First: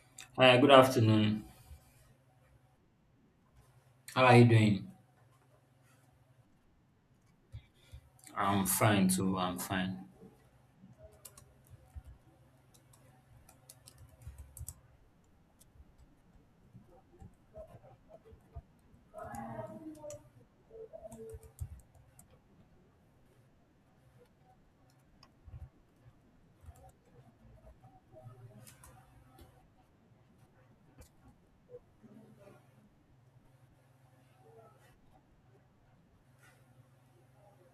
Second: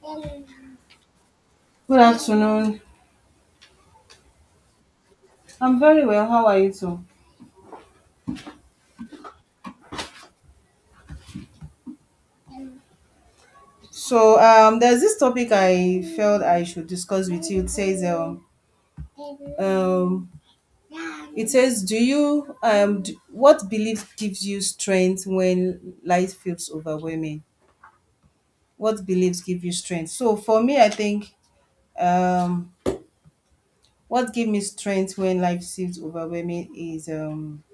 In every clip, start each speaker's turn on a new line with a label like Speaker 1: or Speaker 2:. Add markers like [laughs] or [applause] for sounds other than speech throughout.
Speaker 1: Good
Speaker 2: Hi, good afternoon.
Speaker 1: afternoon.
Speaker 2: How are you doing?
Speaker 1: I'm very well. How are you too?
Speaker 2: I'm fine too. I'm fine.
Speaker 1: So there's this topic I felt I should discuss with you. Um it says do you d what belief gives you strength when life feels overwhelming? What beliefs give you strength? So for me, I think um what give me strength when life feels overwhelming is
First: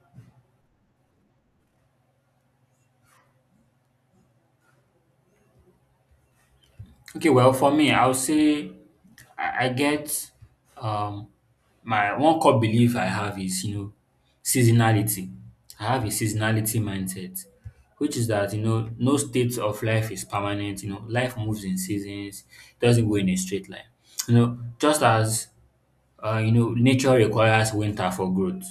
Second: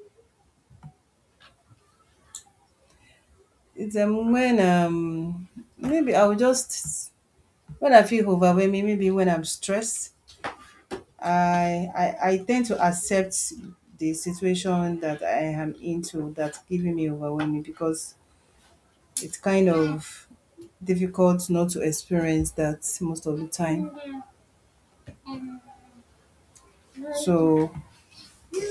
Speaker 1: it's when maybe I will just.
Speaker 2: Okay, well, for me,
Speaker 1: When I
Speaker 2: I'll
Speaker 1: feel
Speaker 2: say
Speaker 1: overwhelming, maybe when I'm
Speaker 2: I
Speaker 1: stressed,
Speaker 2: get um
Speaker 1: I,
Speaker 2: my
Speaker 1: I I
Speaker 2: one core
Speaker 1: tend to
Speaker 2: belief I
Speaker 1: accept
Speaker 2: have is you know
Speaker 1: the situation that
Speaker 2: seasonality.
Speaker 1: I am
Speaker 2: I have a
Speaker 1: into that's
Speaker 2: seasonality
Speaker 1: giving me
Speaker 2: mindset,
Speaker 1: overwhelming, because
Speaker 2: which is that you know no
Speaker 1: it's
Speaker 2: state
Speaker 1: kind
Speaker 2: of life is
Speaker 1: of
Speaker 2: permanent. You know, life
Speaker 1: difficult
Speaker 2: moves
Speaker 1: not
Speaker 2: in
Speaker 1: to
Speaker 2: seasons.
Speaker 1: experience that
Speaker 2: It doesn't go
Speaker 1: most
Speaker 2: in a
Speaker 1: of the
Speaker 2: straight line.
Speaker 1: time.
Speaker 2: You know, just as you know nature
Speaker 1: So
Speaker 2: requires winter for growth,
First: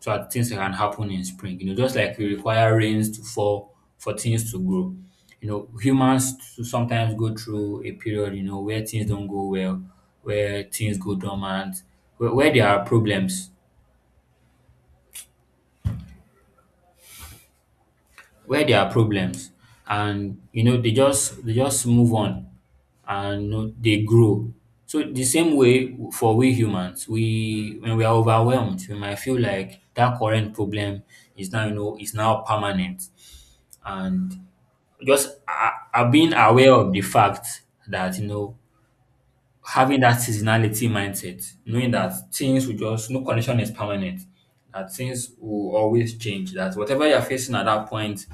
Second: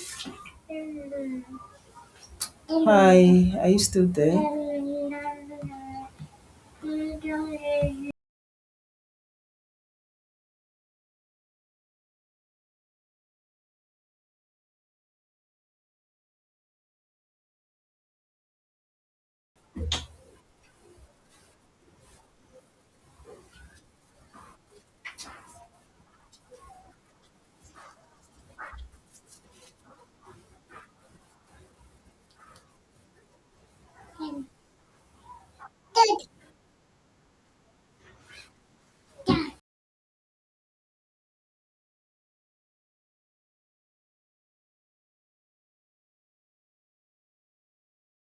Speaker 2: so that things can happen in spring. You know, just like we require rains to
Speaker 1: hi, are
Speaker 2: fall
Speaker 1: you still
Speaker 2: for
Speaker 1: there?
Speaker 2: things to grow. You know, humans to sometimes go through a period, you know, where things don't go well, where things go dormant, where there are problems, where there are problems, and you know, they just move on and you know, they grow. So the same way for we humans, we when we are overwhelmed, we might feel like that current problem is now you know is now permanent, and just a being aware of the fact that, you know, having that seasonality mindset, knowing that things will just no condition is permanent, that things will always change, that whatever you're facing at that point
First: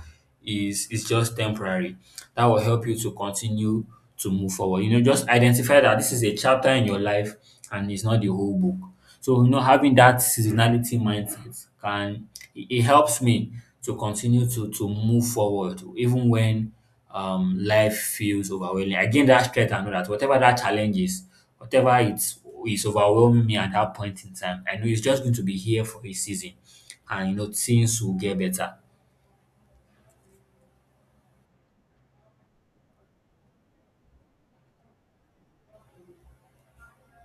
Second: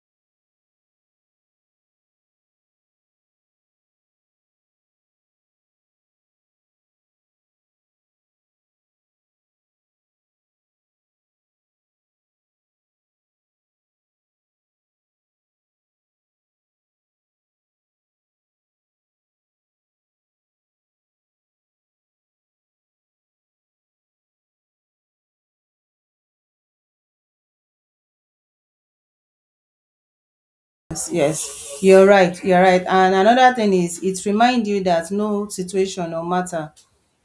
Speaker 2: is just temporary. That will help you to continue to move forward. You know, just identify that this is a chapter in your life and it's not the whole book. So, you know, having that seasonality mindset can it helps me to continue to move forward even when life feels overwhelming. I gain that strength and know that whatever that challenge is, whatever it's is overwhelming me at that point in time, I know it's just going to be here for a season, and you know things will get better.
Speaker 1: Yes, yes, you're right. You're right. And another thing is, it reminds you that no situation or matter,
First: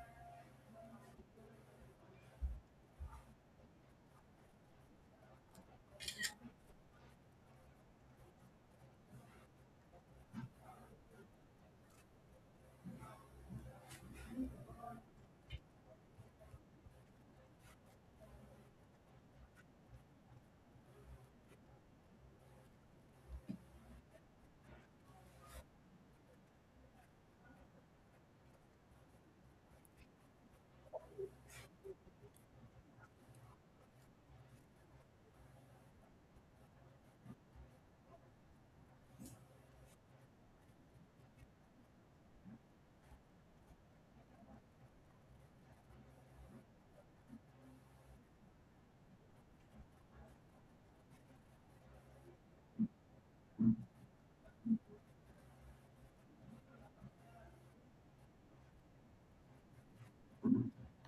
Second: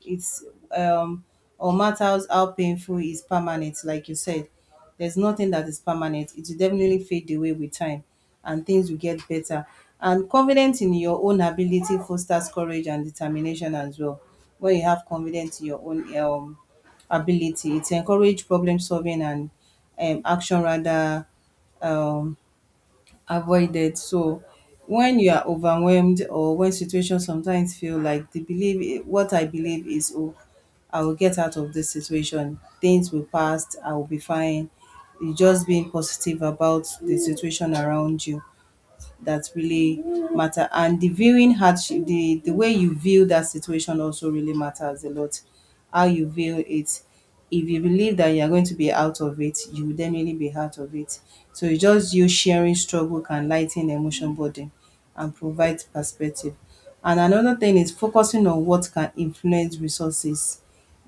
Speaker 1: it's um or matters how painful, is permanent. Like you said, there's nothing that is permanent. It will definitely fade away with time, and things will get better. And confidence in your own ability fosters courage and determination as well. When you have confidence in your own ability, it encourages problem solving and action rather um avoided. So when you are overwhelmed, or when situations sometimes feel like the believe, what I believe is, oh, I will get out of this situation. Things will pass. I will be fine. You just being positive about the situation around you, that really matter, and the viewing hardship, the way you view that situation also really matters a lot, how you view it. If you believe that you are going to be out of it, you will definitely be out of it. So it's just you, sharing struggle can lighten emotion burden and provide perspective. And another thing is focusing on what can influence resources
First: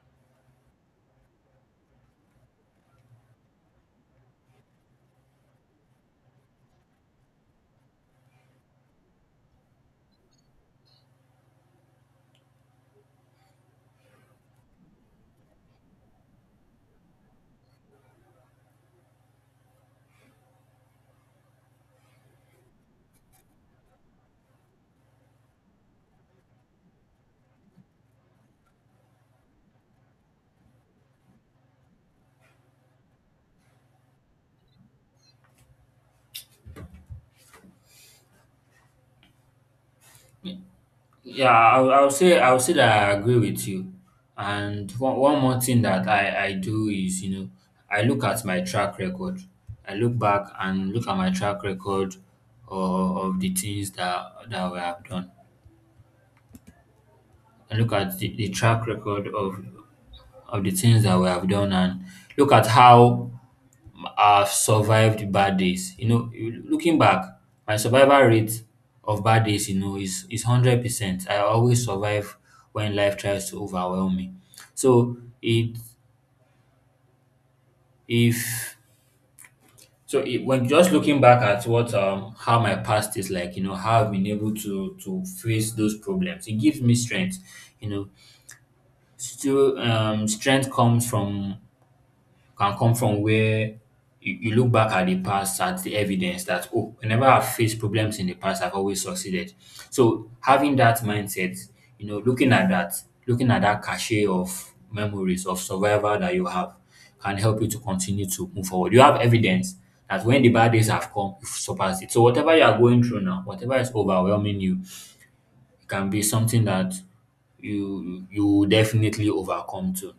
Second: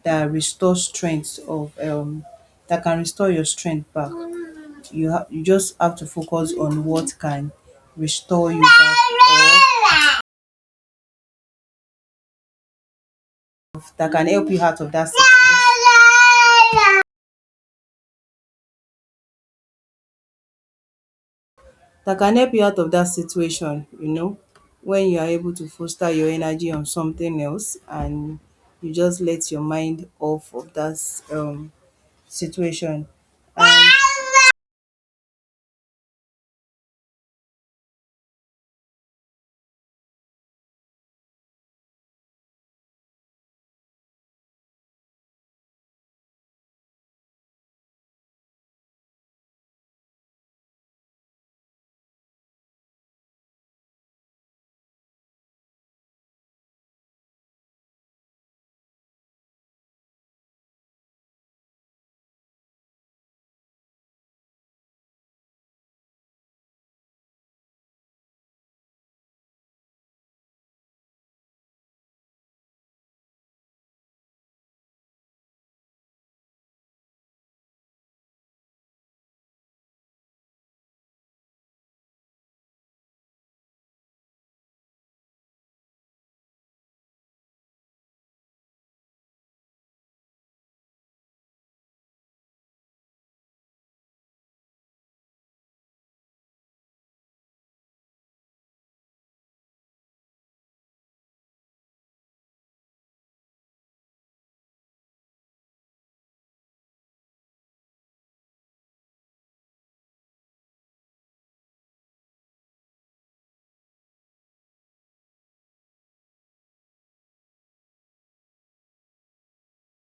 Speaker 1: that restore strength of that can restore your strength back. You have, you just have to focus on what can restore you back, or that can help you out of that situation, that can help you out of that situation, you know. When you are able to foster your energy on something else, and you just let your mind off of that situation, and
Speaker 2: Yeah, I'll say that I agree with you. And one more thing that I do is you know I look at my track record. I look back and look at my track record of the things that we have done. I look at the, track record of the things that we have done and look at how I've survived bad days. You know, looking back, my survival rate of bad days, you know, is 100%. I always survive when life tries to overwhelm me. So it if so it, When just looking back at what how my past is like, you know, how I've been able to face those problems, it gives me strength. You know, still strength comes from can come from where you look back at the past, at the evidence that, oh, whenever I've faced problems in the past, I've always succeeded. So having that mindset, you know, looking at that cachet of memories of survival that you have can help you to continue to move forward. You have evidence that when the bad days have come, you've surpassed it. So whatever you are going through now, whatever is overwhelming you, it can be something that you will definitely overcome too.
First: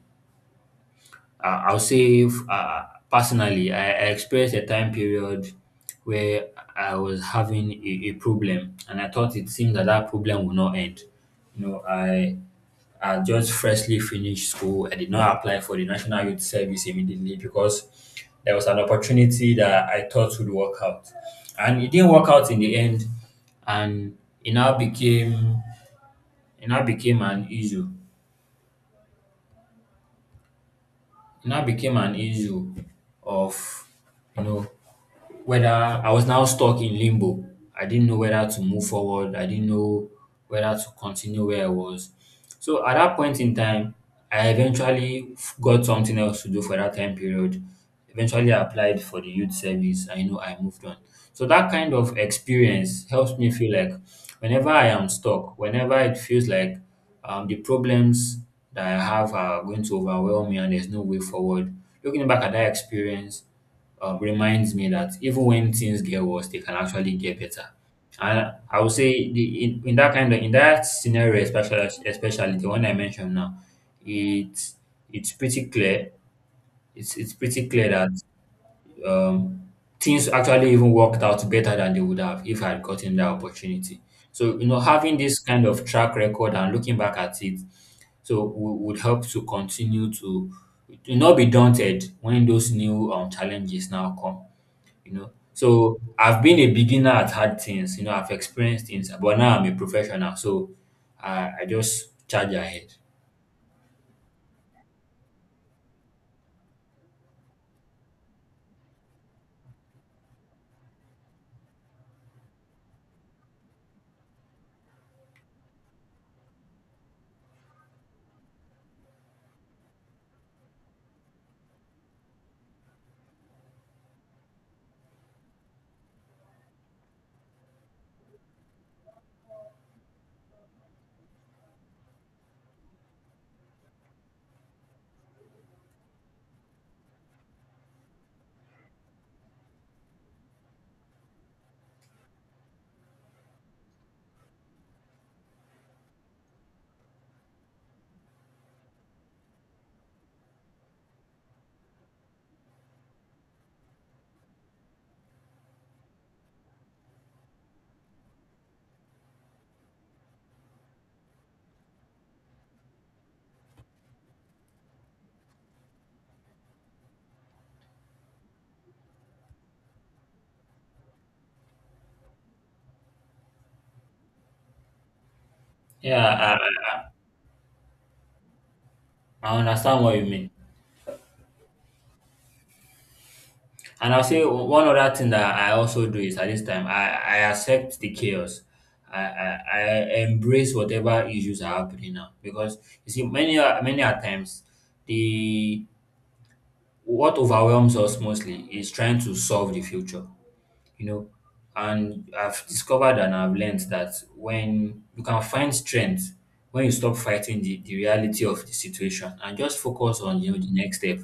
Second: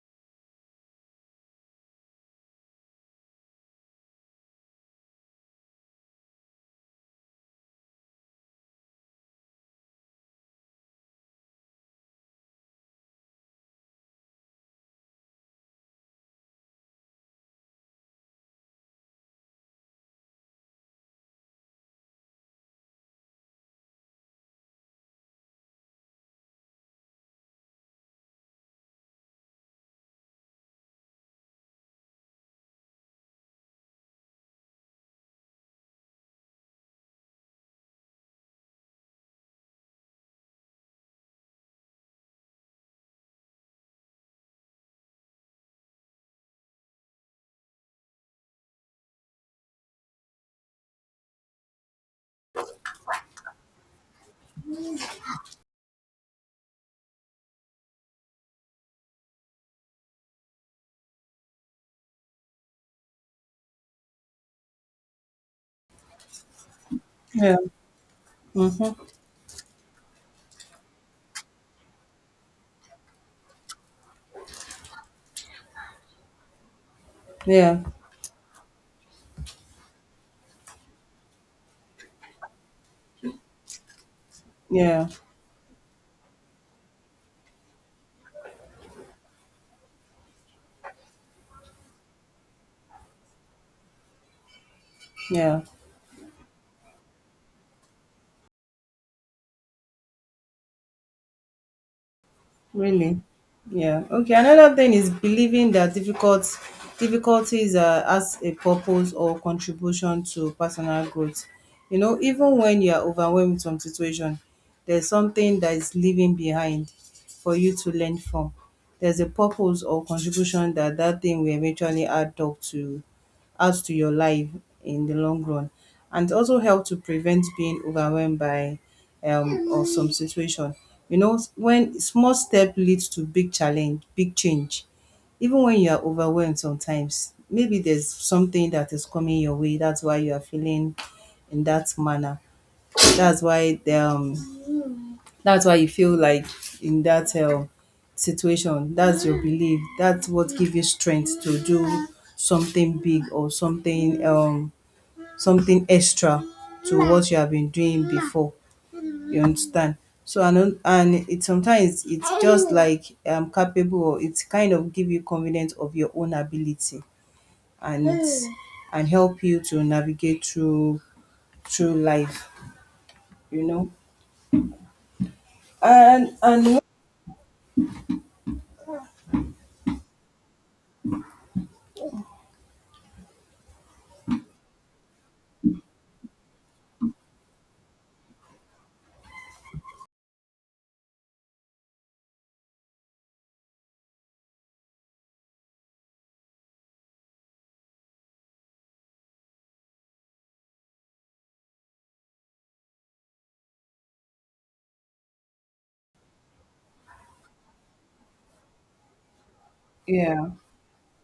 Speaker 2: Uh, I'll say f- uh, Personally, I experienced a time period where I was having a problem, and I thought it seemed that that problem would not end. You know, I just freshly finished school. I did not apply for the National Youth Service immediately because there was an opportunity that I thought would work out, and it didn't work out in the end, and it now became it now became an issue. It now became an issue of you know whether I was now stuck in limbo. I didn't know whether to move forward. I didn't know whether to continue where I was. So at that point in time, I eventually got something else to do for that time period. Eventually, I applied for the youth service, and you know, I moved on. So that kind of experience helps me feel like whenever I am stuck, whenever it feels like the problems that I have are going to overwhelm me and there's no way forward. Looking back at that experience, reminds me that even when things get worse, they can actually get
Speaker 1: yeah.
Speaker 2: better. And I would
Speaker 1: Mhm.
Speaker 2: say in that kind of in that scenario, especially the one I mentioned now, it's it's pretty clear. It's pretty
Speaker 1: Yeah,
Speaker 2: clear that um, things actually even worked out better than they would have if I had gotten that opportunity. So you know,
Speaker 1: yeah,
Speaker 2: having this kind of track record and looking back at it, would help to continue to not be daunted when those new challenges now come you know.
Speaker 1: yeah.
Speaker 2: So I've been a beginner at hard things, you know, I've experienced things, but now I'm a professional, so I just charge ahead.
Speaker 1: Really? Yeah. Okay. Another thing is believing that difficulties are as a purpose or contribution to personal growth. You know, even when you are overwhelmed with some situation, there's something that is leaving behind for you to learn from. There's a purpose or contribution that that thing will eventually add up to, adds to your life in the long run, and also help to prevent being overwhelmed by of some situation. You know, when small step leads to big challenge, big change. Even when you are overwhelmed sometimes, maybe there's something that is coming your way. That's why you are feeling in that manner. That's why the, um, that's why you feel like in that situation. That's your belief. That's what gives you strength to do something big, or something something extra to what you have been doing before. You understand? So and it sometimes, it's just like capable, or it's kind of give you confidence of your own ability, and and help you to navigate through life, you know. And
Speaker 2: Yeah,
Speaker 1: and
Speaker 2: I understand what you mean. And I'll say one other thing that I also do is at this time, I accept the chaos. I embrace whatever issues are happening now because you see many many a times the what overwhelms us mostly is trying to solve the future, you know, and I've discovered and I've learned that when you can find strength when you stop fighting the, reality of the situation and just focus on
Speaker 1: yeah,
Speaker 2: you know the next step.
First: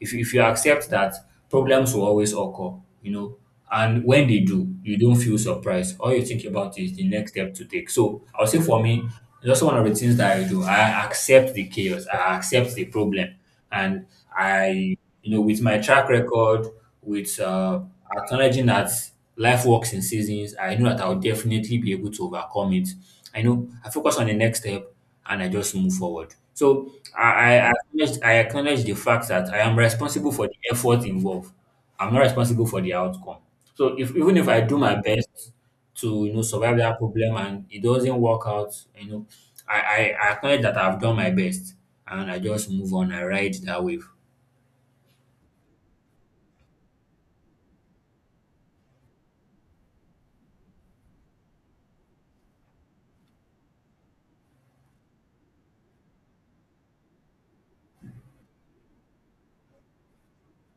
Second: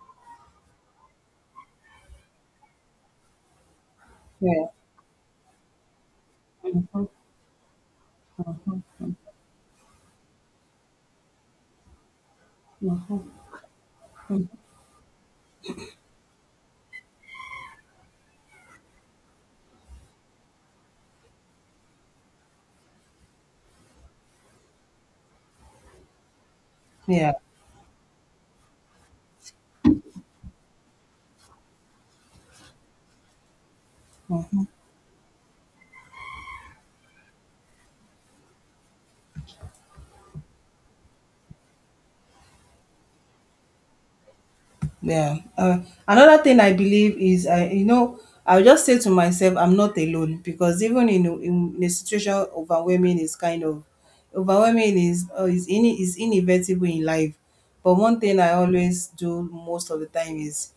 Speaker 2: If you, if you accept that problems will always occur, you know, and when they
Speaker 1: yeah,
Speaker 2: do you don't feel surprised. All you think about is the next step to take. So I'll say for me that's one of the things that I do. I accept the chaos, I accept the problem, and I, you know, with my track record, with acknowledging that life works in seasons, I know that I'll definitely be able to overcome it. I know I focus on the next step and I just move forward. So
Speaker 1: yeah.
Speaker 2: I acknowledge the fact that I am responsible for the effort involved. I'm not responsible for the outcome. So if even if I do my best to you know survive that problem and it doesn't work out, you know, I, I acknowledge that I've done my best and I just move on. I ride that wave.
Speaker 1: Yeah. Another thing I believe is, I'll just say to myself, I'm not alone, because even in in a situation, overwhelming is kind of, overwhelming is inevitable in life. But one thing I always do most of the time is,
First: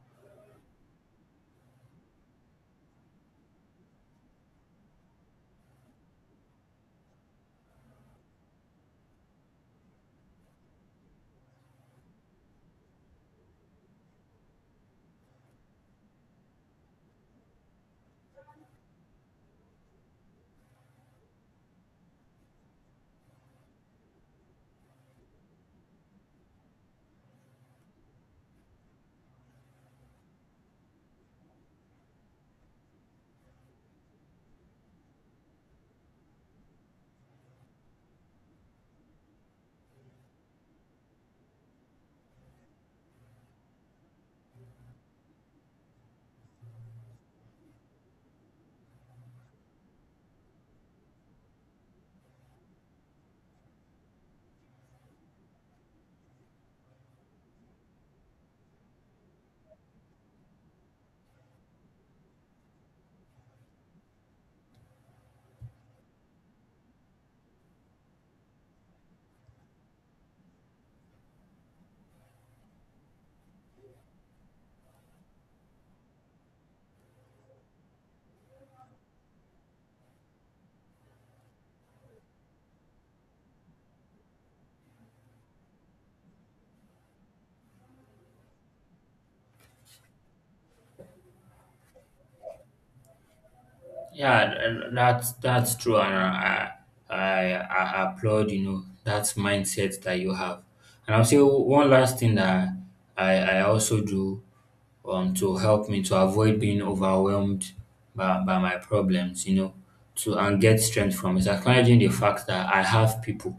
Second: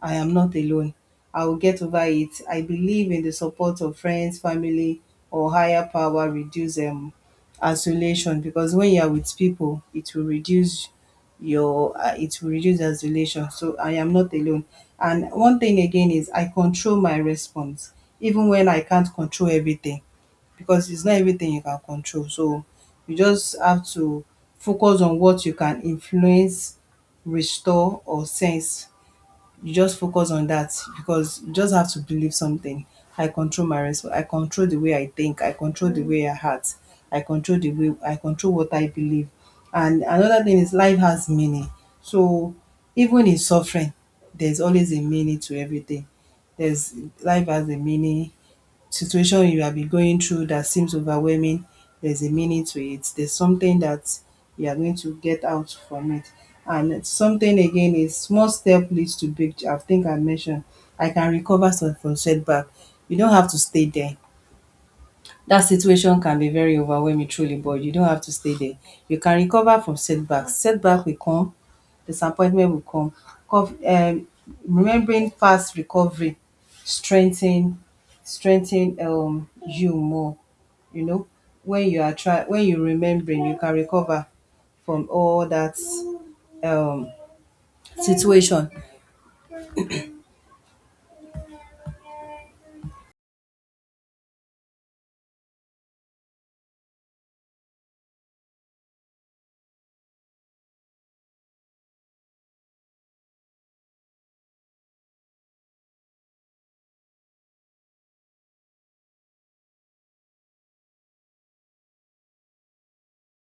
Speaker 1: I am not alone. I will get over it. I believe in the support of friends, family, or higher power reduce isolation, because when you are with people, it will reduce your it will reduce isolation. So I am not alone. And one thing again is, I control my response, even when I can't control everything, because it's not everything you can control. So you just have to focus on what you can influence, restore, or sense, you just focus on that, because you just have to believe something. I control my response. I control the way I think. I control the way I act. I control the way I control what I believe. And another thing is, life has meaning. So even in suffering, there's always a meaning to everything. There's Life has a meaning, situation you have been going through that seems overwhelming, there's a meaning to it. There's something that you are going to get out from it. And something again is, small step leads to big. I think I mentioned, I can recover some from setback. You don't have to stay there. That situation can be very overwhelming truly, but you don't have to stay there. You can recover from setbacks. Setback will come, disappointment will come, cov remembering past recovery strengthen strengthen you more, you know. When you remembering, you can recover from all that um situation.
Speaker 2: Yeah, and that's true, and I applaud you know that mindset that you have. And I'll say one last thing that I also do to help me to avoid being overwhelmed by, my problems, you know, to and get strength from is acknowledging the fact that I have people.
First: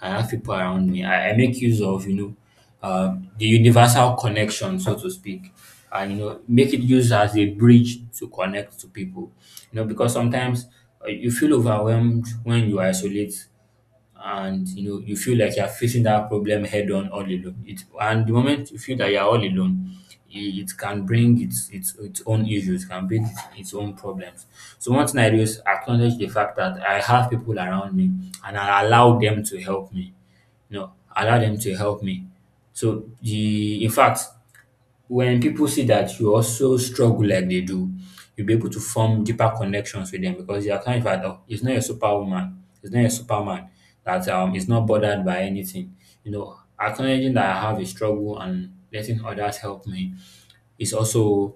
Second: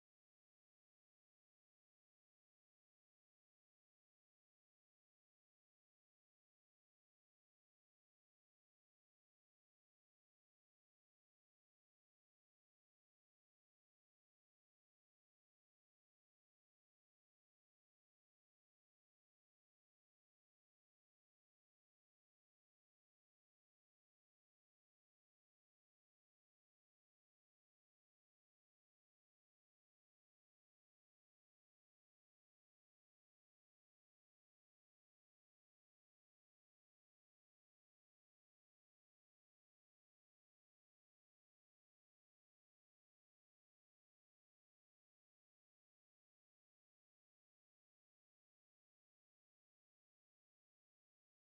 Speaker 2: I have people around me. I make use of, you know, the universal connection, so to speak. And, you know, make it use as a bridge to connect to people. You know, because sometimes you feel overwhelmed when you isolate and, you know, you feel like you're facing that problem head on all alone. It, and the moment you feel that you're all alone, it can bring its own issues, can bring its own problems. So one thing I do is acknowledge the fact that I have people around me and I allow them to help me, you know, allow them to help me. So the in fact, when people see that you also struggle like they do, you'll be able to form deeper connections with them because you're kind of like, oh, it's not a superwoman, it's not a superman that is not bothered by anything. You know, acknowledging that I have a struggle and letting others help me is also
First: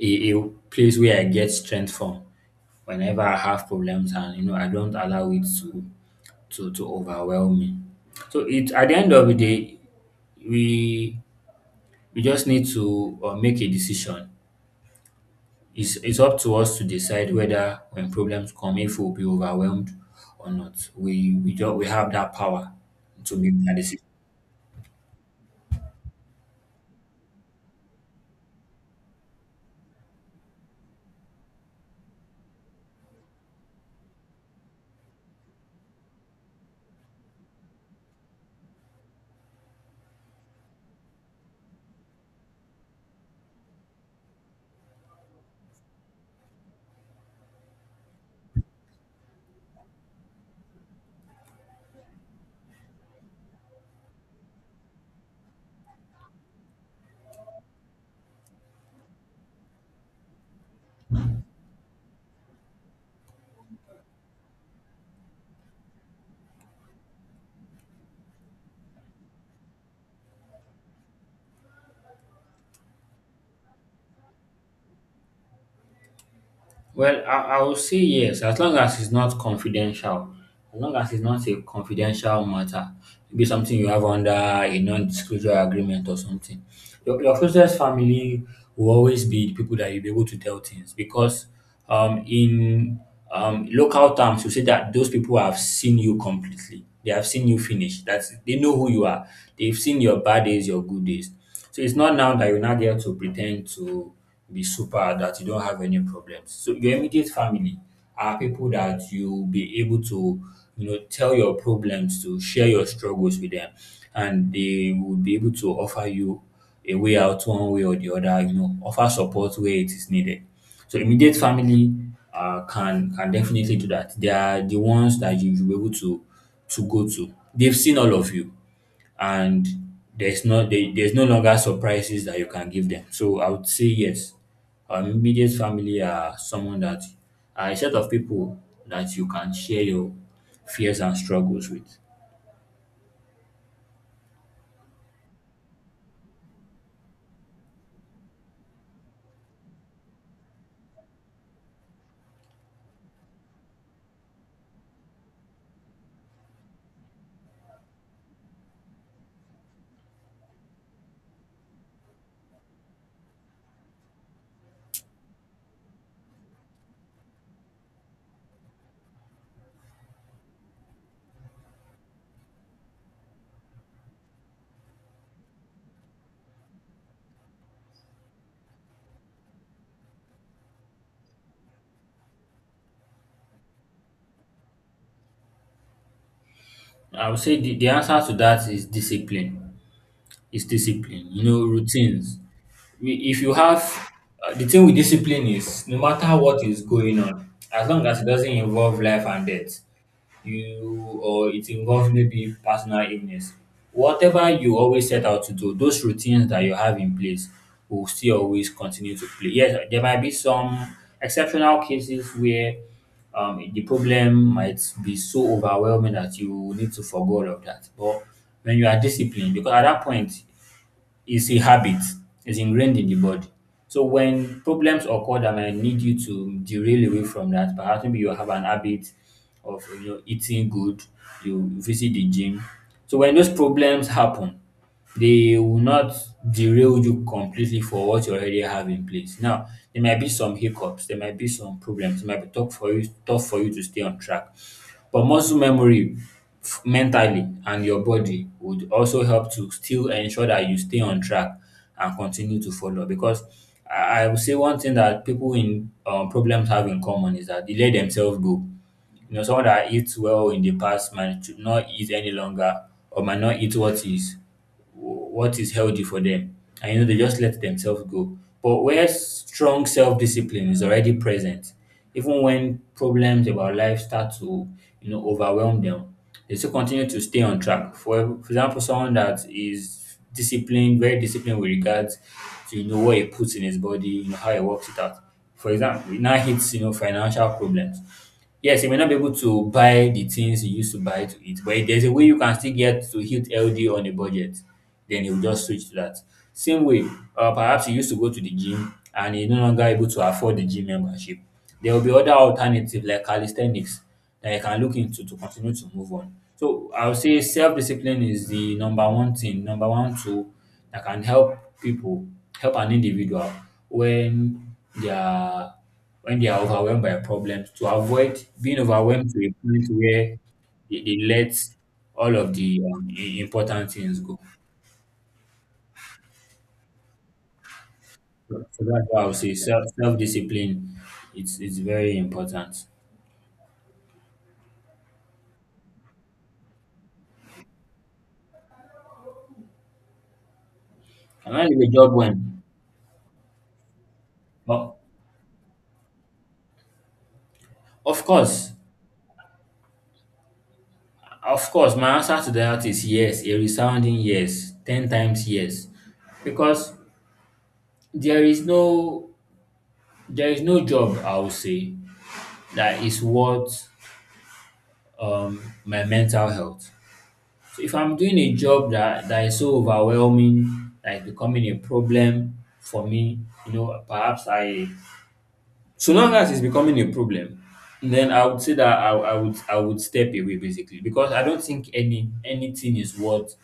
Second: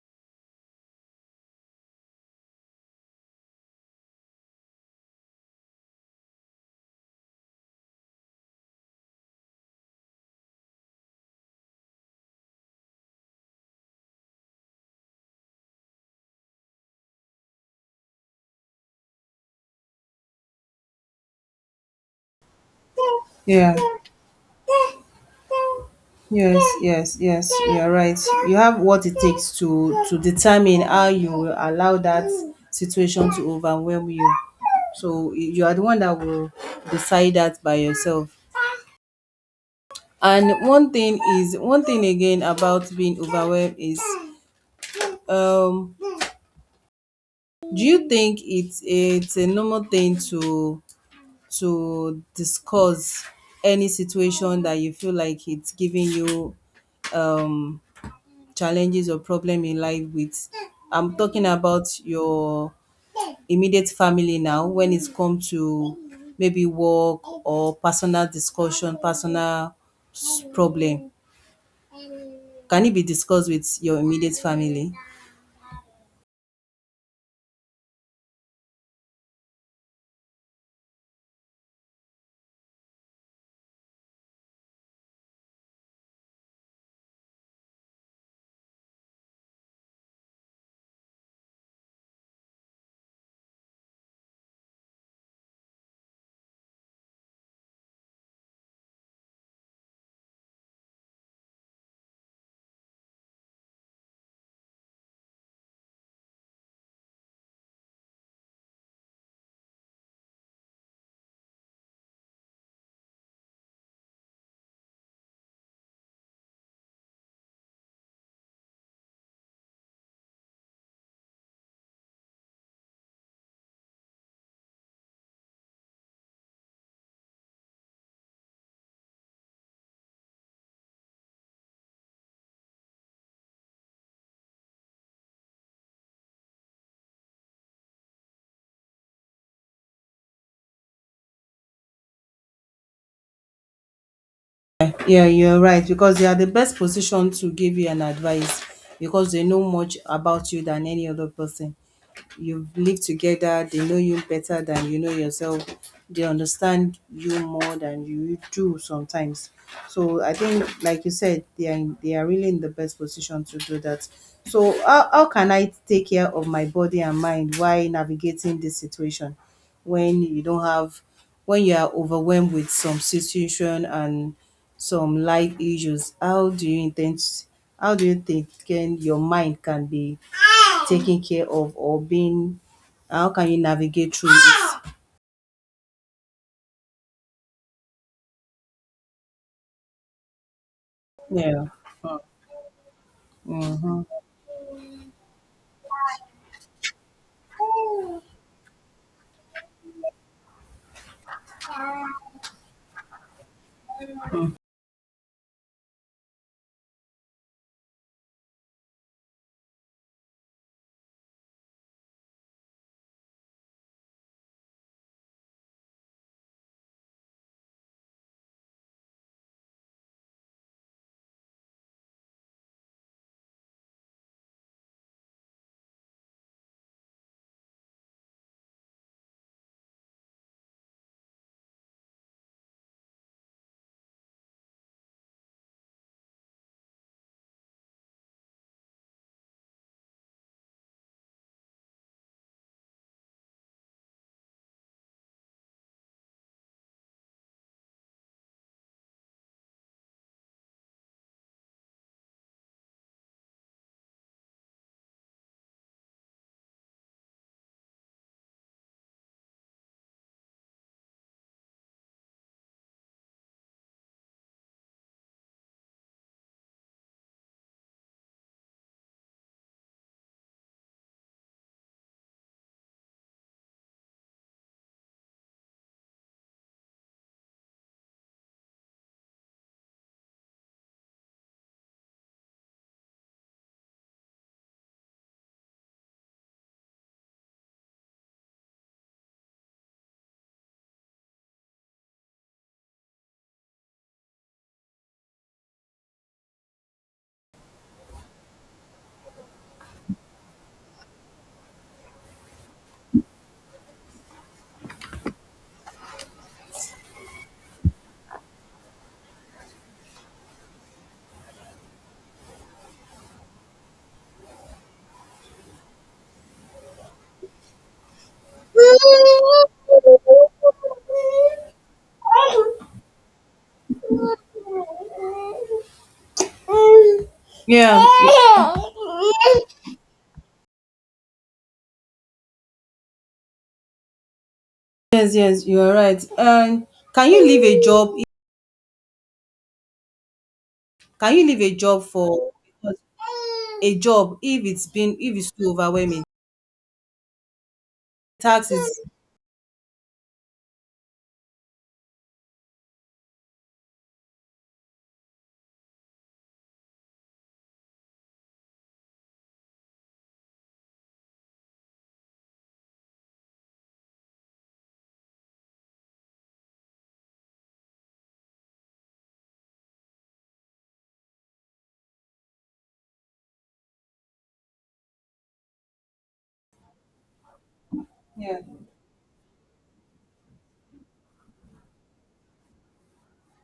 Speaker 2: a place where I get strength from whenever I have problems and you know I don't allow it to to overwhelm me. So it at the end of the day, we we just need to make a decision. It's up to us to decide whether when problems come, if we'll be overwhelmed or not. We don't we have that power to make
Speaker 1: Yeah.
Speaker 2: that decision.
Speaker 1: Yes, yes, yes, you are right. You have what it takes to determine how you will allow that situation to overwhelm you. So you are the one that will decide that by yourself. And one thing again about being overwhelmed is, um do you think it's a normal thing to discuss any situation that you feel like it's giving you um challenges or problem in life with? I'm talking about your immediate family now, when it's come to maybe work or personal problem, can it be discussed with your immediate family?
Speaker 2: Well, I will say yes, as long as it's not confidential, as long as it's not a confidential matter, maybe something you have under a non-disclosure agreement or something. Your closest family will always be the people that you'll be able to tell things because in local terms, you say that those people have seen you completely. They have seen you finish. That's they know who you are. They've seen your bad days, your good days. So it's not now that you are not there to pretend to be super that you don't have any problems. So your immediate family are people that you'll be able to, you know, tell your problems to, share your struggles with them, and they will be able to offer you a way out one way or the other, you know, offer support where it is needed. So immediate family can definitely do that. They are the ones that you will be able to go to. They've seen all of you and there's no longer surprises that you can give them. So I would say yes. Our immediate family are someone that are a set of people that you can share your fears and struggles with.
Speaker 1: Yeah, you're right, because they are the best position to give you an advice, because they know much about you than any other person. You've lived together, they know you better than you know yourself, they understand you more than you do sometimes. So I think, like you said, they are really in the best position to do that. So how can I take care of my body and mind while navigating this situation, when you don't have when you are overwhelmed with some situation and some life issues? How do you intend? How do you think can your mind can be taking care of, or being, how can you navigate through it?
Speaker 2: I would say the answer to that is discipline. It's discipline. You
Speaker 1: Yeah.
Speaker 2: know, routines. If you have
Speaker 1: Mm-hmm.
Speaker 2: the thing with discipline is no matter what is going on, as long as it doesn't involve life and death, you or it involves maybe personal illness whatever you always set out to do those routines that you have in place will still always continue to play. Yes, there might be some exceptional cases where the problem might be so overwhelming that you need to forgo all of that, but when you are disciplined, because at that point it's a habit. It's ingrained in the body. So when problems occur that might need you to derail away from that, perhaps maybe you have an habit of, you know, eating good, you visit the gym. So when those problems happen, they will not derail you completely for what you already have in place. Now, there might be some hiccups, there might be some problems, it might be tough for you to stay on track. But muscle memory mentally and your body would also help to still ensure that you stay on track and continue to follow. Because I would say one thing that people in problems have in common is that they let themselves go. You know, someone that eats well in the past might should not eat any longer, or might not eat what is healthy for them. And you know, they just let themselves go. But where strong self discipline is already present, even when problems about life start to, you know, overwhelm them, they still continue to stay on track. For example, someone that is disciplined, very disciplined with regards to, you know, what he puts in his body, you know, how he works it out. For example, it now hits, you know, financial problems. Yes, you may not be able to buy the things you used to buy to eat, but if there's a way you can still get to eat healthy on a budget, then you'll just switch to that. Same way, perhaps you used to go to the gym and you're no longer able to afford the gym membership. There will be other alternatives like calisthenics that you can look into to continue to move on. So I would say self-discipline is the number one thing, number one tool that can help people, help an individual when they are when they are overwhelmed by problems, to avoid being overwhelmed to a point where they let all of the important things go. So,
Speaker 1: Yeah.
Speaker 2: that's why I would say self discipline, it's very important.
Speaker 1: Yes, yes, you are right. And can you leave a job can you
Speaker 2: Can
Speaker 1: leave
Speaker 2: I
Speaker 1: a
Speaker 2: leave a
Speaker 1: job
Speaker 2: job
Speaker 1: for
Speaker 2: when?
Speaker 1: a job,
Speaker 2: Well,
Speaker 1: if it's too overwhelming,
Speaker 2: of course,
Speaker 1: taxes?
Speaker 2: of course. My answer to that is yes, a resounding yes, ten times yes, because there is no there is no job, I would say, that is worth my mental health. So if I'm doing a job that, is so overwhelming, like becoming a problem for me, you know, perhaps I, so long as it's becoming a problem, then I
Speaker 1: Yeah,
Speaker 2: would say that I would I would step away basically, because I don't think anything is worth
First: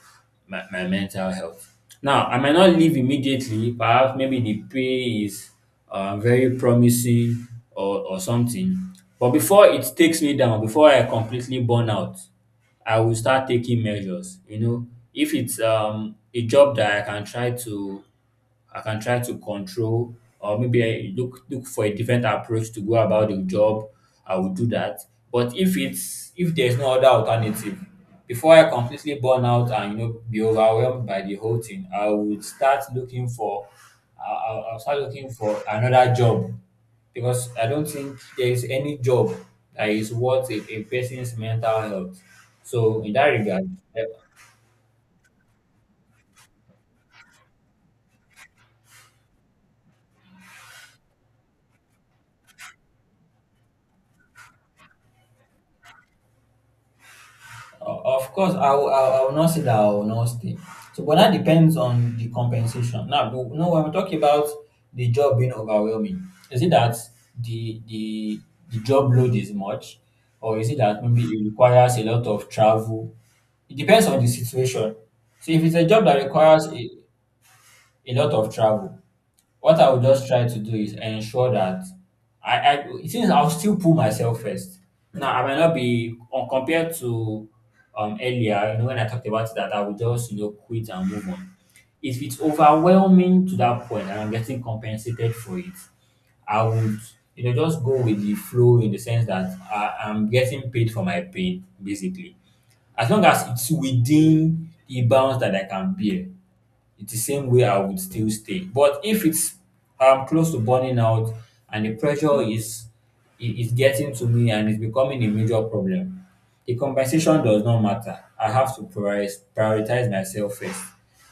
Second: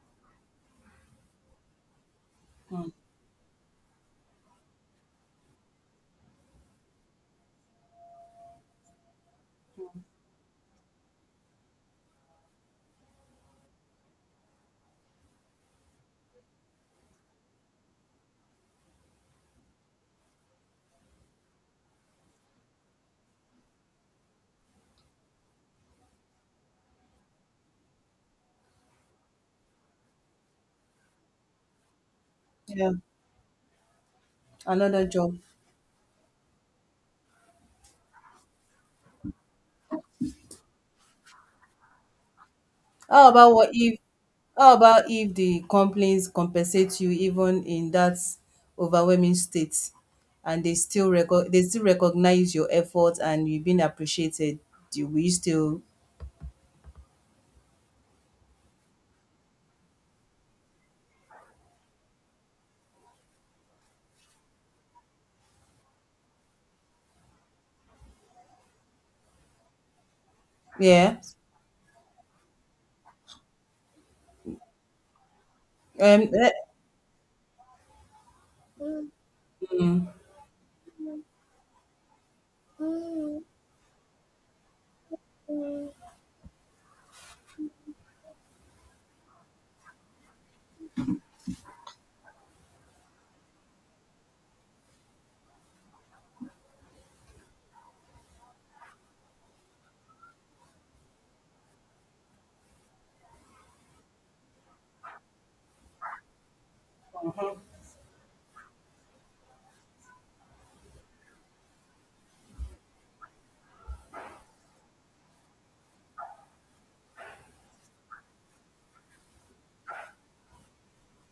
Speaker 2: my mental health. Now I might not leave immediately, perhaps maybe the pay is very promising, or something. But before it takes me down, before I completely burn out, I will start taking measures. You know, if it's a job that I can try to I can try to control, or maybe I look for a different approach to go about the job, I will do that. But if there's no other alternative, before I completely burn out and, you know, be overwhelmed by the whole thing, I would start
Speaker 1: yeah.
Speaker 2: looking for, I'll start
Speaker 1: Another
Speaker 2: looking
Speaker 1: job.
Speaker 2: for another job, because I don't think there is any job that is worth a person's mental health. So in that
Speaker 1: How about
Speaker 2: regard,
Speaker 1: what if how about if the companies compensate you even in that overwhelming state, and they still recognize your effort, and you've been appreciated? Do we still?
Speaker 2: Of course, I will, not say that I will not stay. So, but that depends on the compensation. Now, the- no, when we talk about the job being overwhelming, is it that the the job load is much, or is it that
Speaker 1: Yeah?
Speaker 2: maybe it requires a lot of travel? It depends on the situation. So, if it's a job
Speaker 1: Um
Speaker 2: that
Speaker 1: eh,
Speaker 2: requires a lot of travel, what I would
Speaker 1: mm,
Speaker 2: just try to do is ensure that I, I since I'll still pull myself first. Now I might not be on compared to earlier, you know, when I talked about that I would just, you know, quit and move on. If it's overwhelming to that point and I'm getting compensated for it, I would, you know, just go with the flow in the sense that I'm getting paid for my pain, basically. As long as it's within the bounds that I can bear, it's the same way I would still stay. But if it's close to burning out and the pressure is is getting to me and it's becoming a major problem, the compensation does not matter. I have to prioritize myself first.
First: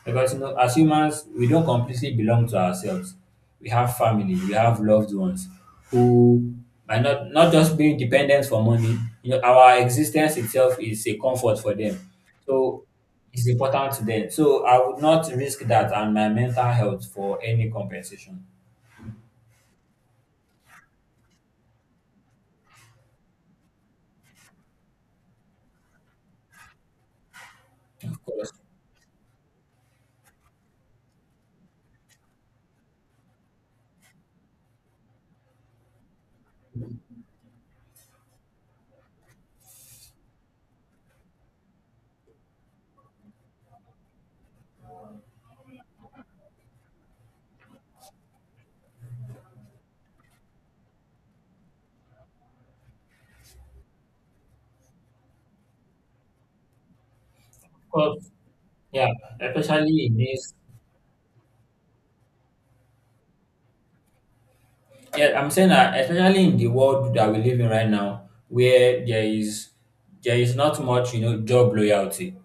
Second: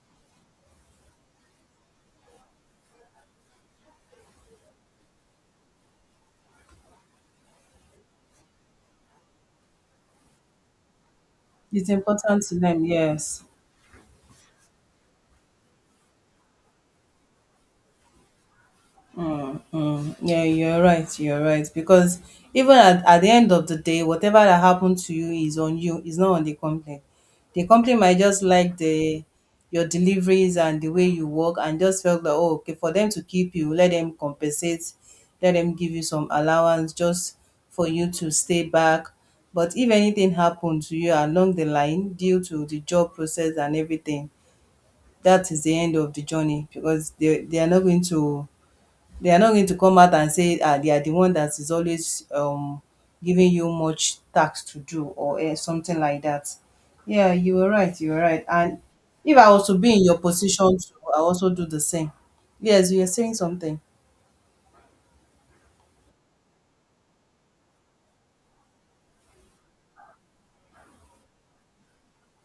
Speaker 2: Because, you know, as humans, we don't completely belong to ourselves. We have family, we have loved ones who, by not just being dependent for money, you know, our existence itself is a comfort for
Speaker 1: it's
Speaker 2: them.
Speaker 1: important to them,
Speaker 2: So
Speaker 1: yes.
Speaker 2: it's important to them. So I would not risk that and my mental health for any compensation.
Speaker 1: Mm, mm. Yeah, you're right. You're right. Because even at the end of the day, whatever that happened to you is on you. It's not on the company. The company might
Speaker 2: Of
Speaker 1: just
Speaker 2: course.
Speaker 1: like the your deliveries and the way you work, and just felt that, oh, okay, for them to keep you, let them compensate, let them give you some allowance just for you to stay back. But if anything happened to you along the line due to the job process and everything, that is the end of the journey, because they are not going to they are not going to come out and say they are the one that is always giving you much tax to do, or something like that. Yeah, you were
Speaker 2: Of
Speaker 1: right. You were
Speaker 2: course.
Speaker 1: right. And
Speaker 2: Yeah.
Speaker 1: if I was to be in
Speaker 2: Especially in
Speaker 1: your
Speaker 2: this,
Speaker 1: position, too, I also do the same. Yes, you are saying something.
Speaker 2: yeah, I'm saying that especially in the world that we live in right now, where there is not much, you know, job loyalty.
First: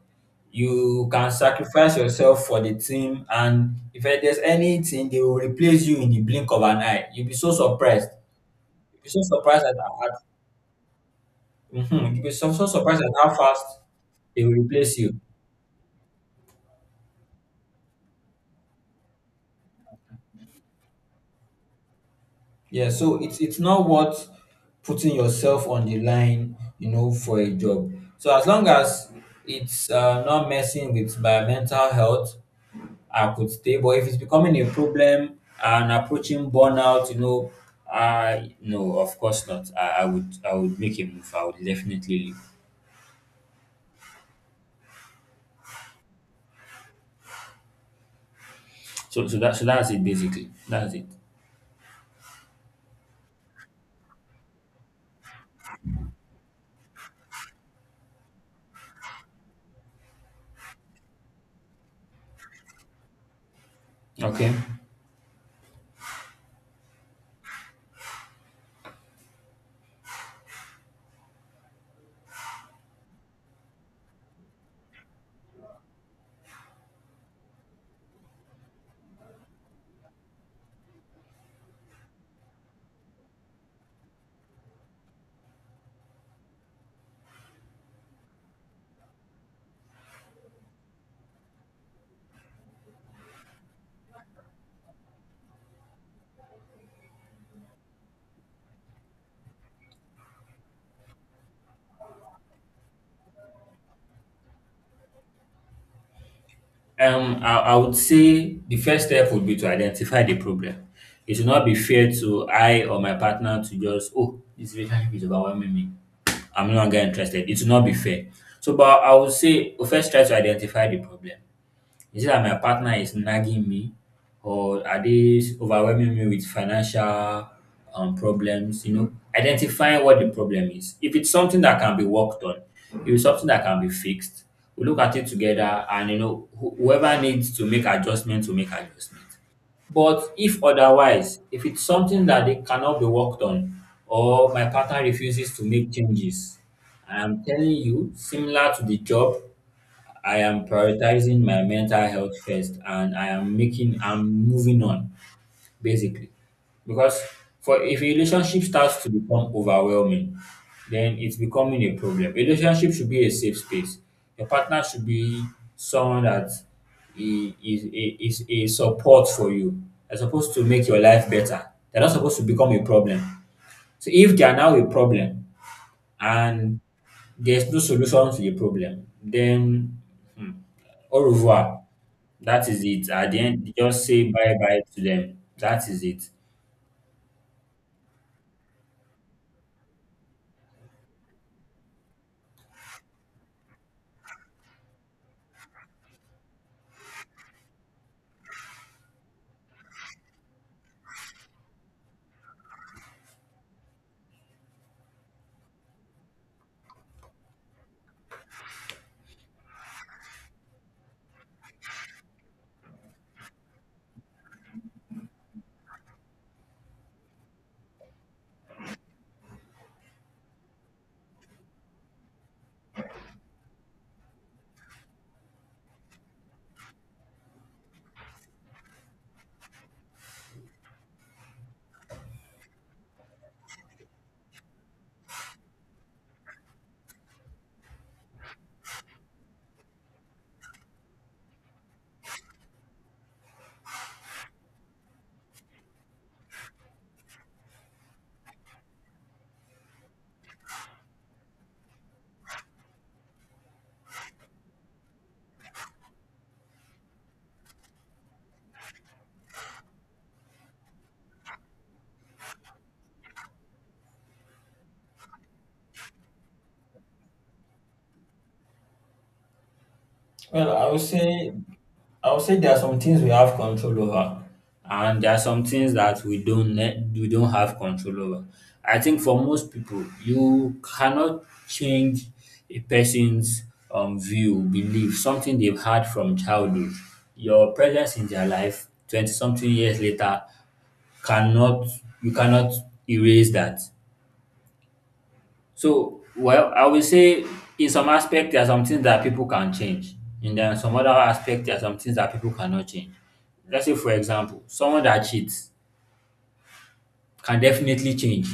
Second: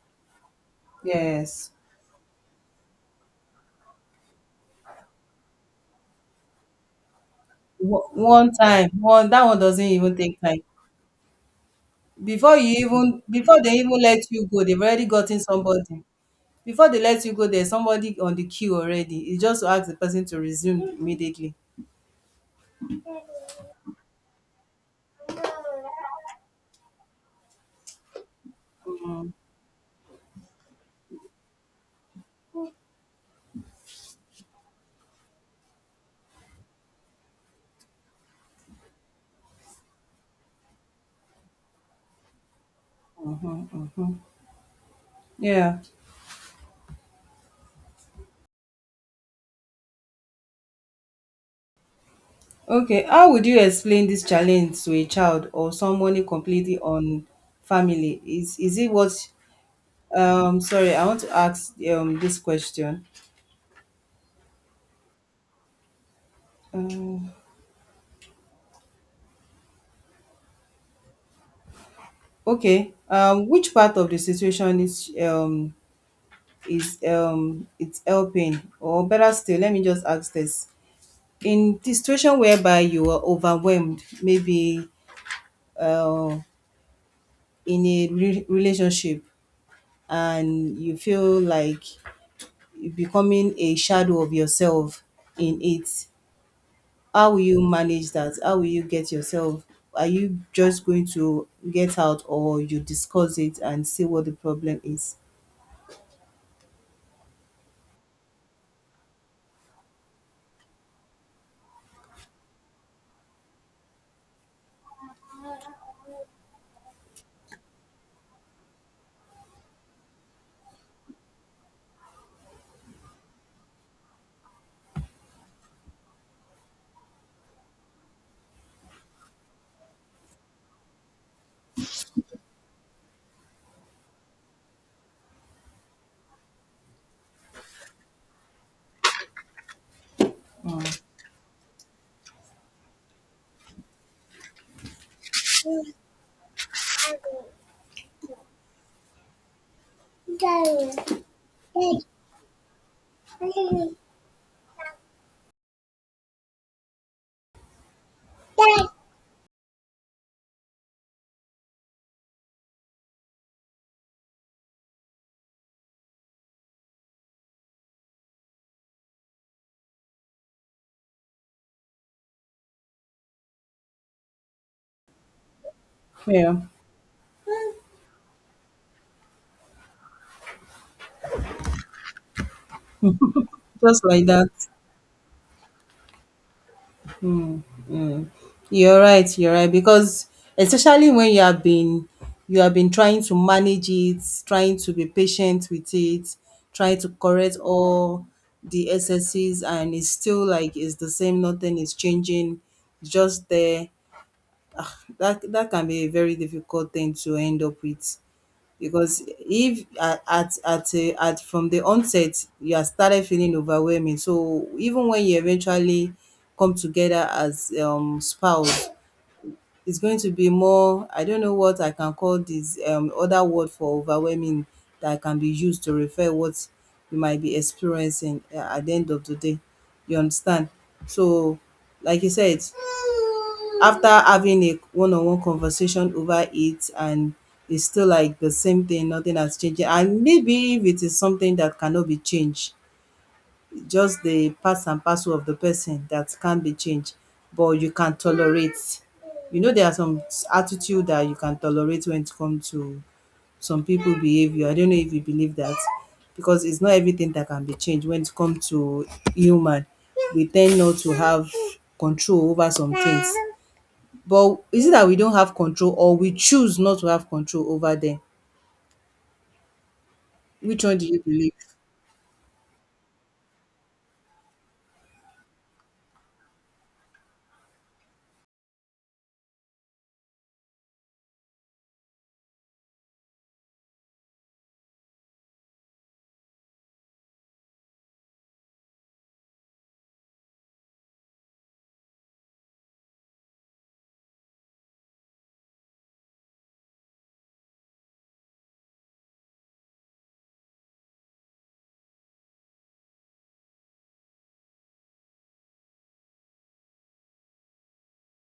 Speaker 2: You can
Speaker 1: Yes.
Speaker 2: sacrifice yourself for the team and if there's anything they will replace you in the blink of an eye. You'll be so surprised.
Speaker 1: One time,
Speaker 2: You'll be so
Speaker 1: one
Speaker 2: surprised
Speaker 1: doesn't
Speaker 2: at
Speaker 1: even take time.
Speaker 2: mhm, [laughs] you'll be so,
Speaker 1: Before
Speaker 2: so
Speaker 1: you
Speaker 2: surprised at
Speaker 1: even
Speaker 2: how
Speaker 1: before
Speaker 2: fast
Speaker 1: they even let
Speaker 2: they
Speaker 1: you
Speaker 2: will
Speaker 1: go, they've
Speaker 2: replace
Speaker 1: already
Speaker 2: you.
Speaker 1: gotten somebody. Before they let you go, there's somebody on the queue already. It's just to ask the person to resume immediately.
Speaker 2: Yeah, so it's not worth putting yourself on the line, you know, for a job. So as long as
Speaker 1: Mm.
Speaker 2: it's not messing with my mental health, I could stay. But if it's becoming a problem and approaching burnout, you know, I no, of course not. I would I would make a move. I would definitely leave.
Speaker 1: Yeah.
Speaker 2: That so that's it basically. That's it.
Speaker 1: Okay, how would you explain this challenge to a child or someone completely on family? Is it what? Sorry, I want to ask this question.
Speaker 2: Okay.
Speaker 1: Um, okay. Which part of the situation is it's helping, or better still, let me just ask this: in the situation whereby you are overwhelmed, maybe uh in a relationship, and you feel like becoming a shadow of yourself in it. How will you manage that? How will you get yourself? Are you just going to get out, or you discuss it and see what the problem is?
Speaker 2: I would say the first step would be to identify the problem. It should not be fair to I or my partner to just, oh, this relationship is overwhelming me. I'm no longer interested. It should not be fair. So, but I would say first try to identify the problem. Is it that my partner is nagging me, or are they overwhelming me with financial problems? You know, identifying what the problem is. If it's something that can be worked on, if it's something that can be fixed, we look at it together, and you know, whoever needs to make adjustment to make adjustment. But if otherwise, if it's something that they cannot be worked on, or my partner refuses to make changes, I'm telling you, similar to the job, I am prioritizing my mental health first and I am making, I'm moving on basically. Because for if a relationship starts to become overwhelming, then it's becoming a problem. A relationship should be a safe space. Your partner should be someone that is a support for you. They're supposed to make your life better. They're not supposed to become a problem. So if they are now a problem
Speaker 1: Yeah,
Speaker 2: and there's no solution to the problem, then au revoir. That is it. At the end,
Speaker 1: just
Speaker 2: just say
Speaker 1: like that.
Speaker 2: bye bye to them. That is it.
Speaker 1: You're right, you're right. Because especially when you have been trying to manage it, trying to be patient with it, trying to correct all the excesses, and it's still like it's the same, nothing is changing, it's just there. That can be a very difficult thing to end up with. Because if at from the onset you are started feeling overwhelming, so even when you eventually come together as spouse, it's going to be more, I don't know what I can call this, other word for overwhelming that can be used to refer what you might be experiencing, at the end of the day, you understand. So, like you said, after having a one-on-one conversation over it, and it's still like the same thing, nothing has changed, and maybe if it is something that cannot be changed, just the parts and parcel of the person that can't be changed, but you can tolerate. You know there are some attitude that you can tolerate when it comes to some people behavior. I don't know if you believe that, because it's not everything that can be changed when it comes to human. We tend not to have control over some things. But is it that we don't have control, or we choose not to have control over them?
Speaker 2: Well,
Speaker 1: Which one do you believe?
Speaker 2: I would say there are some things we have control over, and there are some things that we don't ne- we don't have control over. I think for most people, you cannot change a person's view, belief, something they've had from childhood. Your presence in their life, twenty something years later, cannot you cannot erase that. So, well, I will say in some aspect there are some things that people can change, and then some other aspect there are some things that people cannot change. Let's say, for example, someone that cheats can definitely change.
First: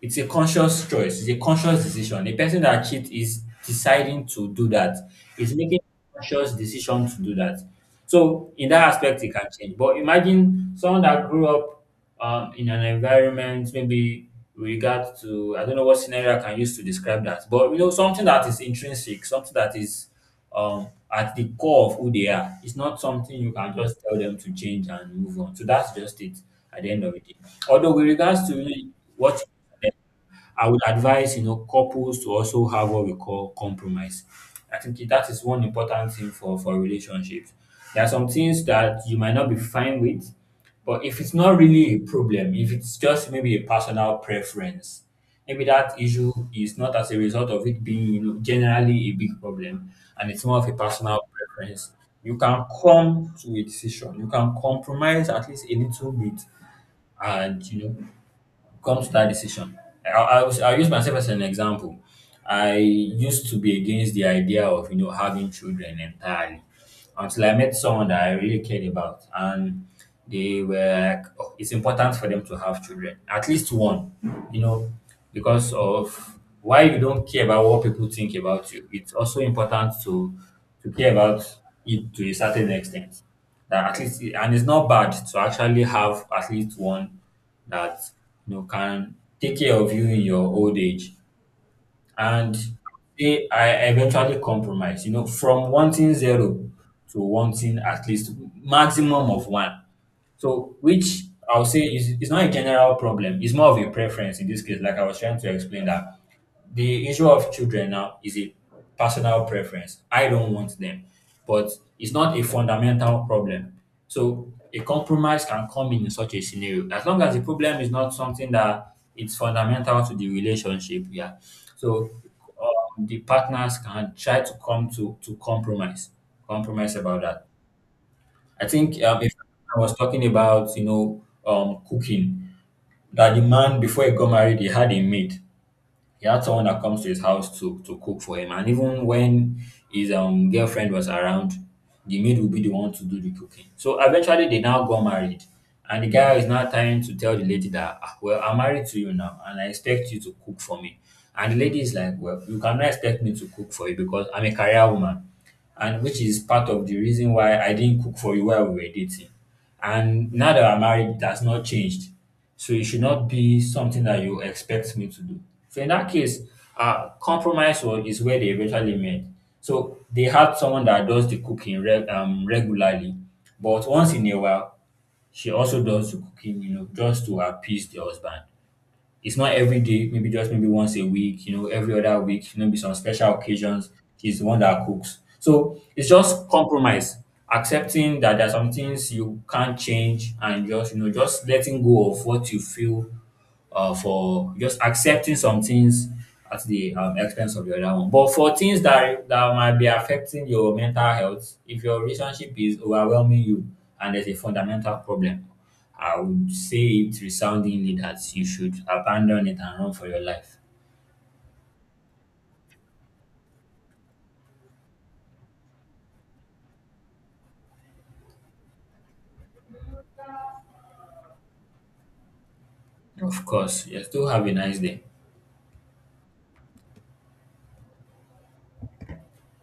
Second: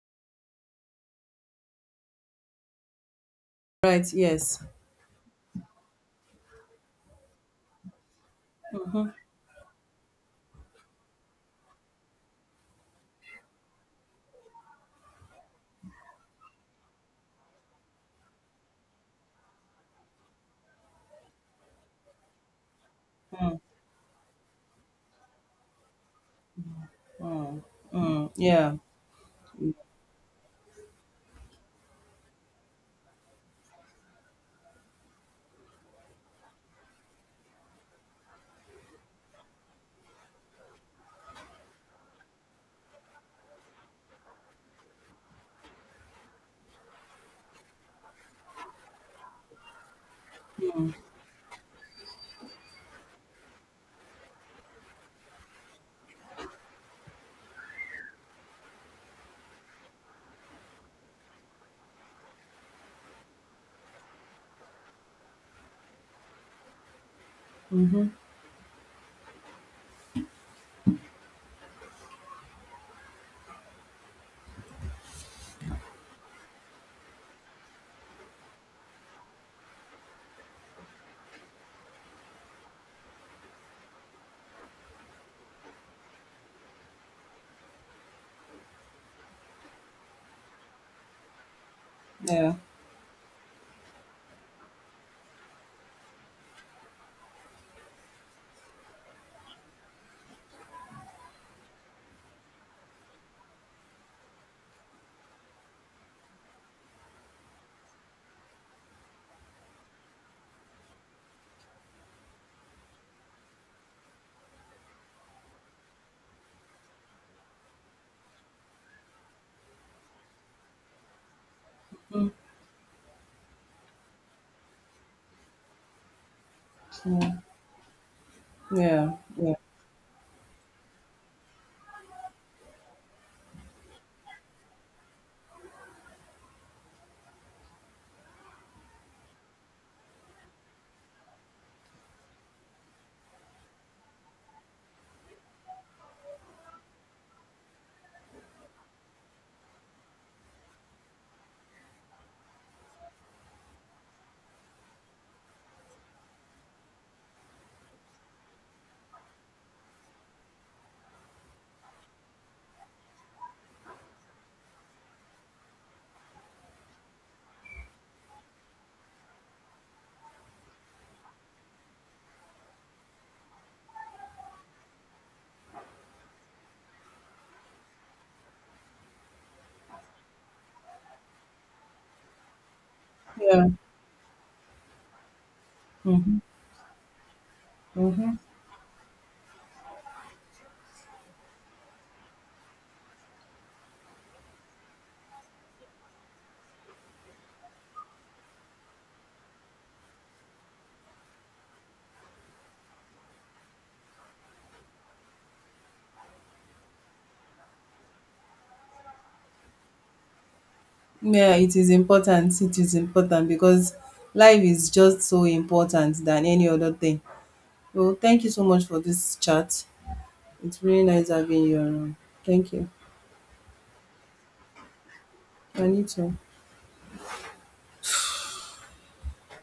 Speaker 2: It's a conscious choice. It's a conscious decision. A person that cheats is
Speaker 1: Right,
Speaker 2: deciding to
Speaker 1: yes.
Speaker 2: do that. Is making a conscious decision to do that. So in that aspect, it can change. But imagine someone that grew up in an environment, maybe with regard to I don't know what scenario I can use to describe that, but you know something that is intrinsic, something that is at the core of who they are. It's not something you can just tell them to change and move on. So that's just it at the end of the day.
Speaker 1: Mm,
Speaker 2: Although with
Speaker 1: mm,
Speaker 2: regards to
Speaker 1: yeah,
Speaker 2: really what I would advise, you know, couples to also have what we call compromise. I think that is one important thing for relationships. There are some things that you might not be fine with, but if it's not really a problem, if it's just maybe a personal preference, maybe that issue is not as a result of it being, you know, generally a big problem and it's more of a personal preference, you can come to a decision. You can compromise at least a little bit and you know comes to that decision. I'll use myself as an example. I used to be against the idea of you know having children entirely until I met someone that I really cared about, and they were like, "Oh, it's important for them to have children, at least one, you know, because of why you don't care about what people think about you. It's also important to care about it to a certain extent. That at least, and it's not bad to actually have at least one that you know can take care of you in your old age
Speaker 1: yeah.
Speaker 2: and they I eventually compromise you know from wanting zero to wanting at least maximum of one, so which I'll say is it's not a general problem, it's more of a preference in this case. Like I was trying to explain that the issue of children now is a personal preference. I don't want them, but it's not a fundamental problem. So a compromise can come in such a scenario, as long as the problem is not something that it's fundamental to the relationship. Yeah. So the partners can try to come to compromise, compromise about
Speaker 1: Mm.
Speaker 2: that. I think
Speaker 1: Yeah,
Speaker 2: if
Speaker 1: yeah,
Speaker 2: I was talking about you know cooking, that the man, before he got married, he had a maid. He had someone that comes to his house to cook for him, and even when his girlfriend was around, the maid would be the one to do the cooking. So eventually they now got married, and the guy is now trying to tell the lady that, "Ah, well, I'm married to you now and I expect you to cook for me." And the lady is like, "Well, you cannot expect me to cook for you because I'm a career woman, and which is part of the reason why I didn't cook for you while we were dating. And now that I'm married, it has not changed. So it should not be something that you expect me to do." So in that case, is where they eventually met. So they had someone that does the cooking regularly, but once in a while, she also does the cooking, you know, just to appease the husband. It's not every day, maybe just maybe once a week, you know, every other week, maybe some special
Speaker 1: yeah.
Speaker 2: occasions, she's the one that cooks. So it's
Speaker 1: Mhm,
Speaker 2: just compromise, accepting
Speaker 1: mhm.
Speaker 2: that there are some things you can't change and just, you know, just letting go of what you feel for, just accepting some things at the expense of the other one. But for things that might be affecting your mental health, if your relationship is overwhelming you and there's a fundamental problem, I would say it resoundingly that you should abandon it and run for your life.
Speaker 1: Yeah, it is important. It is important, because life is just so important than any other thing. Well, thank you so much for this chat. It's really nice having you around. Thank you.
Speaker 2: Of course, yes. Do have a nice day.
Speaker 1: And you too.